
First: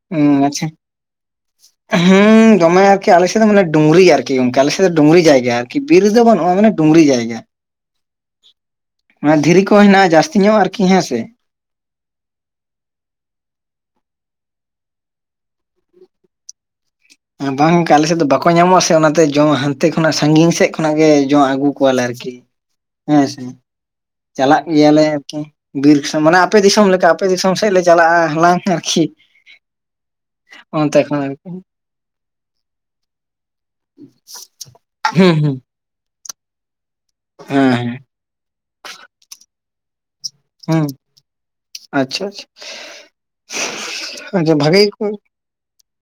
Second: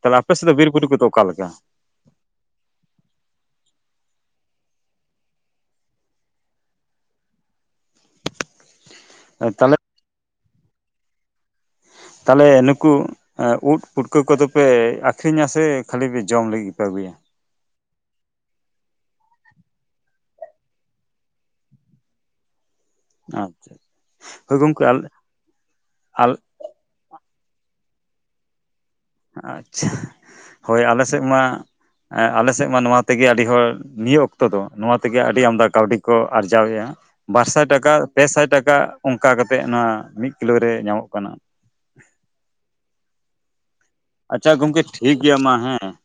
ᱛᱟᱦᱚᱞᱮ ᱟᱯᱮ ᱥᱮᱫ ᱫᱚ ᱵᱤᱨ ᱵᱩᱨᱩ ᱠᱚᱫᱚ ᱚᱠᱟ ᱞᱮᱠᱟ? ᱦᱮᱸ ᱫᱚᱢᱮ ᱟᱨᱠᱤ ᱟᱞᱮ ᱥᱮᱫ ᱫᱚ ᱢᱟᱱᱮ ᱰᱩᱝᱨᱤ ᱟᱨᱠᱤ ᱜᱚᱢᱠᱮ ᱟᱞᱮᱥᱮᱫ ᱫᱚ ᱰᱩᱝᱨᱤ ᱡᱟᱭᱜᱟ ᱟᱨᱠᱤ ᱵᱤᱨ ᱫᱚ ᱵᱟᱹᱱᱩᱜᱼᱟ ᱢᱟᱱᱮ ᱰᱩᱝᱨᱤ ᱡᱟᱭᱜᱟ ᱚᱱᱟ ᱛᱟᱦᱚᱞᱮ ᱫᱷᱤᱨᱤ ᱠᱚ ᱦᱮᱱᱟᱜᱼᱟ ᱡᱟᱹᱥᱛᱤ ᱧᱚᱜ ᱟᱨᱠᱤ ᱦᱮᱸ ᱥᱮ ᱛᱟᱦᱚᱞᱮ ᱱᱩᱠᱩ ᱩᱫ ᱯᱩᱴᱠᱟᱹ ᱠᱚᱫᱚᱯᱮ ᱟᱠᱷᱨᱤᱧᱟ ᱥᱮ ᱠᱷᱟᱹᱞᱤ ᱯᱮ ᱡᱚᱢ ᱞᱟᱹᱜᱤᱫ ᱯᱮ ᱟᱹᱜᱩᱭᱟ ᱵᱟᱝ ᱜᱮ ᱟᱞᱮ ᱥᱮᱫ ᱫᱚ ᱵᱟᱠᱚ ᱧᱟᱢᱚᱜᱼᱟ ᱥᱮ ᱚᱱᱟᱛᱮ ᱡᱚᱢ ᱦᱟᱱᱛᱮ ᱠᱷᱚᱱᱟᱜ ᱥᱟᱺᱜᱤᱧ ᱥᱮᱫ ᱠᱷᱚᱱᱟᱜ ᱜᱮ ᱡᱚᱢ ᱟᱹᱜᱩ ᱠᱚᱣᱟ ᱞᱮ ᱟᱨᱠᱤ ᱦᱮᱸ ᱥᱮ ᱟᱪᱪᱷᱟ ᱦᱳᱭ ᱪᱟᱞᱟᱜ ᱜᱚᱢᱠᱮ ᱜᱮᱭᱟᱞᱮ ᱟᱞᱮ ᱵᱤᱨ ᱫᱤᱥᱚᱢ ᱟᱞᱮ ᱢᱟᱱᱮ ᱟᱯᱮ ᱫᱤᱥᱚᱢ ᱞᱮᱠᱟ ᱟᱯᱮ ᱫᱤᱥᱚᱢ ᱥᱮᱫ ᱞᱮ ᱪᱟᱞᱟᱜᱼᱟ ᱦᱟᱞᱟᱝ ᱟᱨᱠᱤ ᱟᱪᱪᱷᱟ ᱦᱳᱭ ᱚᱱᱛᱮ ᱟᱞᱮ ᱥᱮᱫ ᱠᱷᱚᱱ ᱢᱟ ᱟᱨᱠᱤ ᱮ ᱟᱞᱮ ᱥᱮᱫ ᱢᱟ ᱱᱚᱣᱟ ᱛᱮᱜᱮ ᱟᱹᱰᱤ ᱦᱚᱲ ᱱᱤᱭᱟᱹ ᱚᱠᱛᱚ ᱫᱚ ᱱᱚᱣᱟ ᱛᱮᱜᱮ ᱟᱹᱰᱤ ᱦᱩᱸ ᱦᱩᱸ ᱟᱢᱫᱟ ᱠᱟᱹᱣᱰᱤ ᱠᱚ ᱟᱨᱡᱟᱣᱮᱜᱼᱟ ᱵᱟᱨ ᱥᱟᱭ ᱦᱮᱸ ᱴᱟᱠᱟ ᱦᱮᱸ ᱯᱮ ᱥᱟᱭ ᱴᱟᱠᱟ ᱚᱱᱠᱟ ᱠᱟᱛᱮᱫ ᱱᱚᱣᱟ ᱢᱤᱫ ᱠᱤᱞᱳ ᱨᱮ ᱦᱩᱸ ᱧᱟᱢᱚᱜ ᱠᱟᱱᱟ ᱟᱪᱪᱷᱟ ᱟᱪᱪᱷᱟ ᱟᱪᱪᱷᱟ ᱵᱷᱟᱜᱮ ᱜᱚᱝᱠᱮ ᱜᱮᱠᱚ ᱴᱷᱤᱠ ᱜᱮᱭᱟ ᱢᱟ ᱦᱮᱸ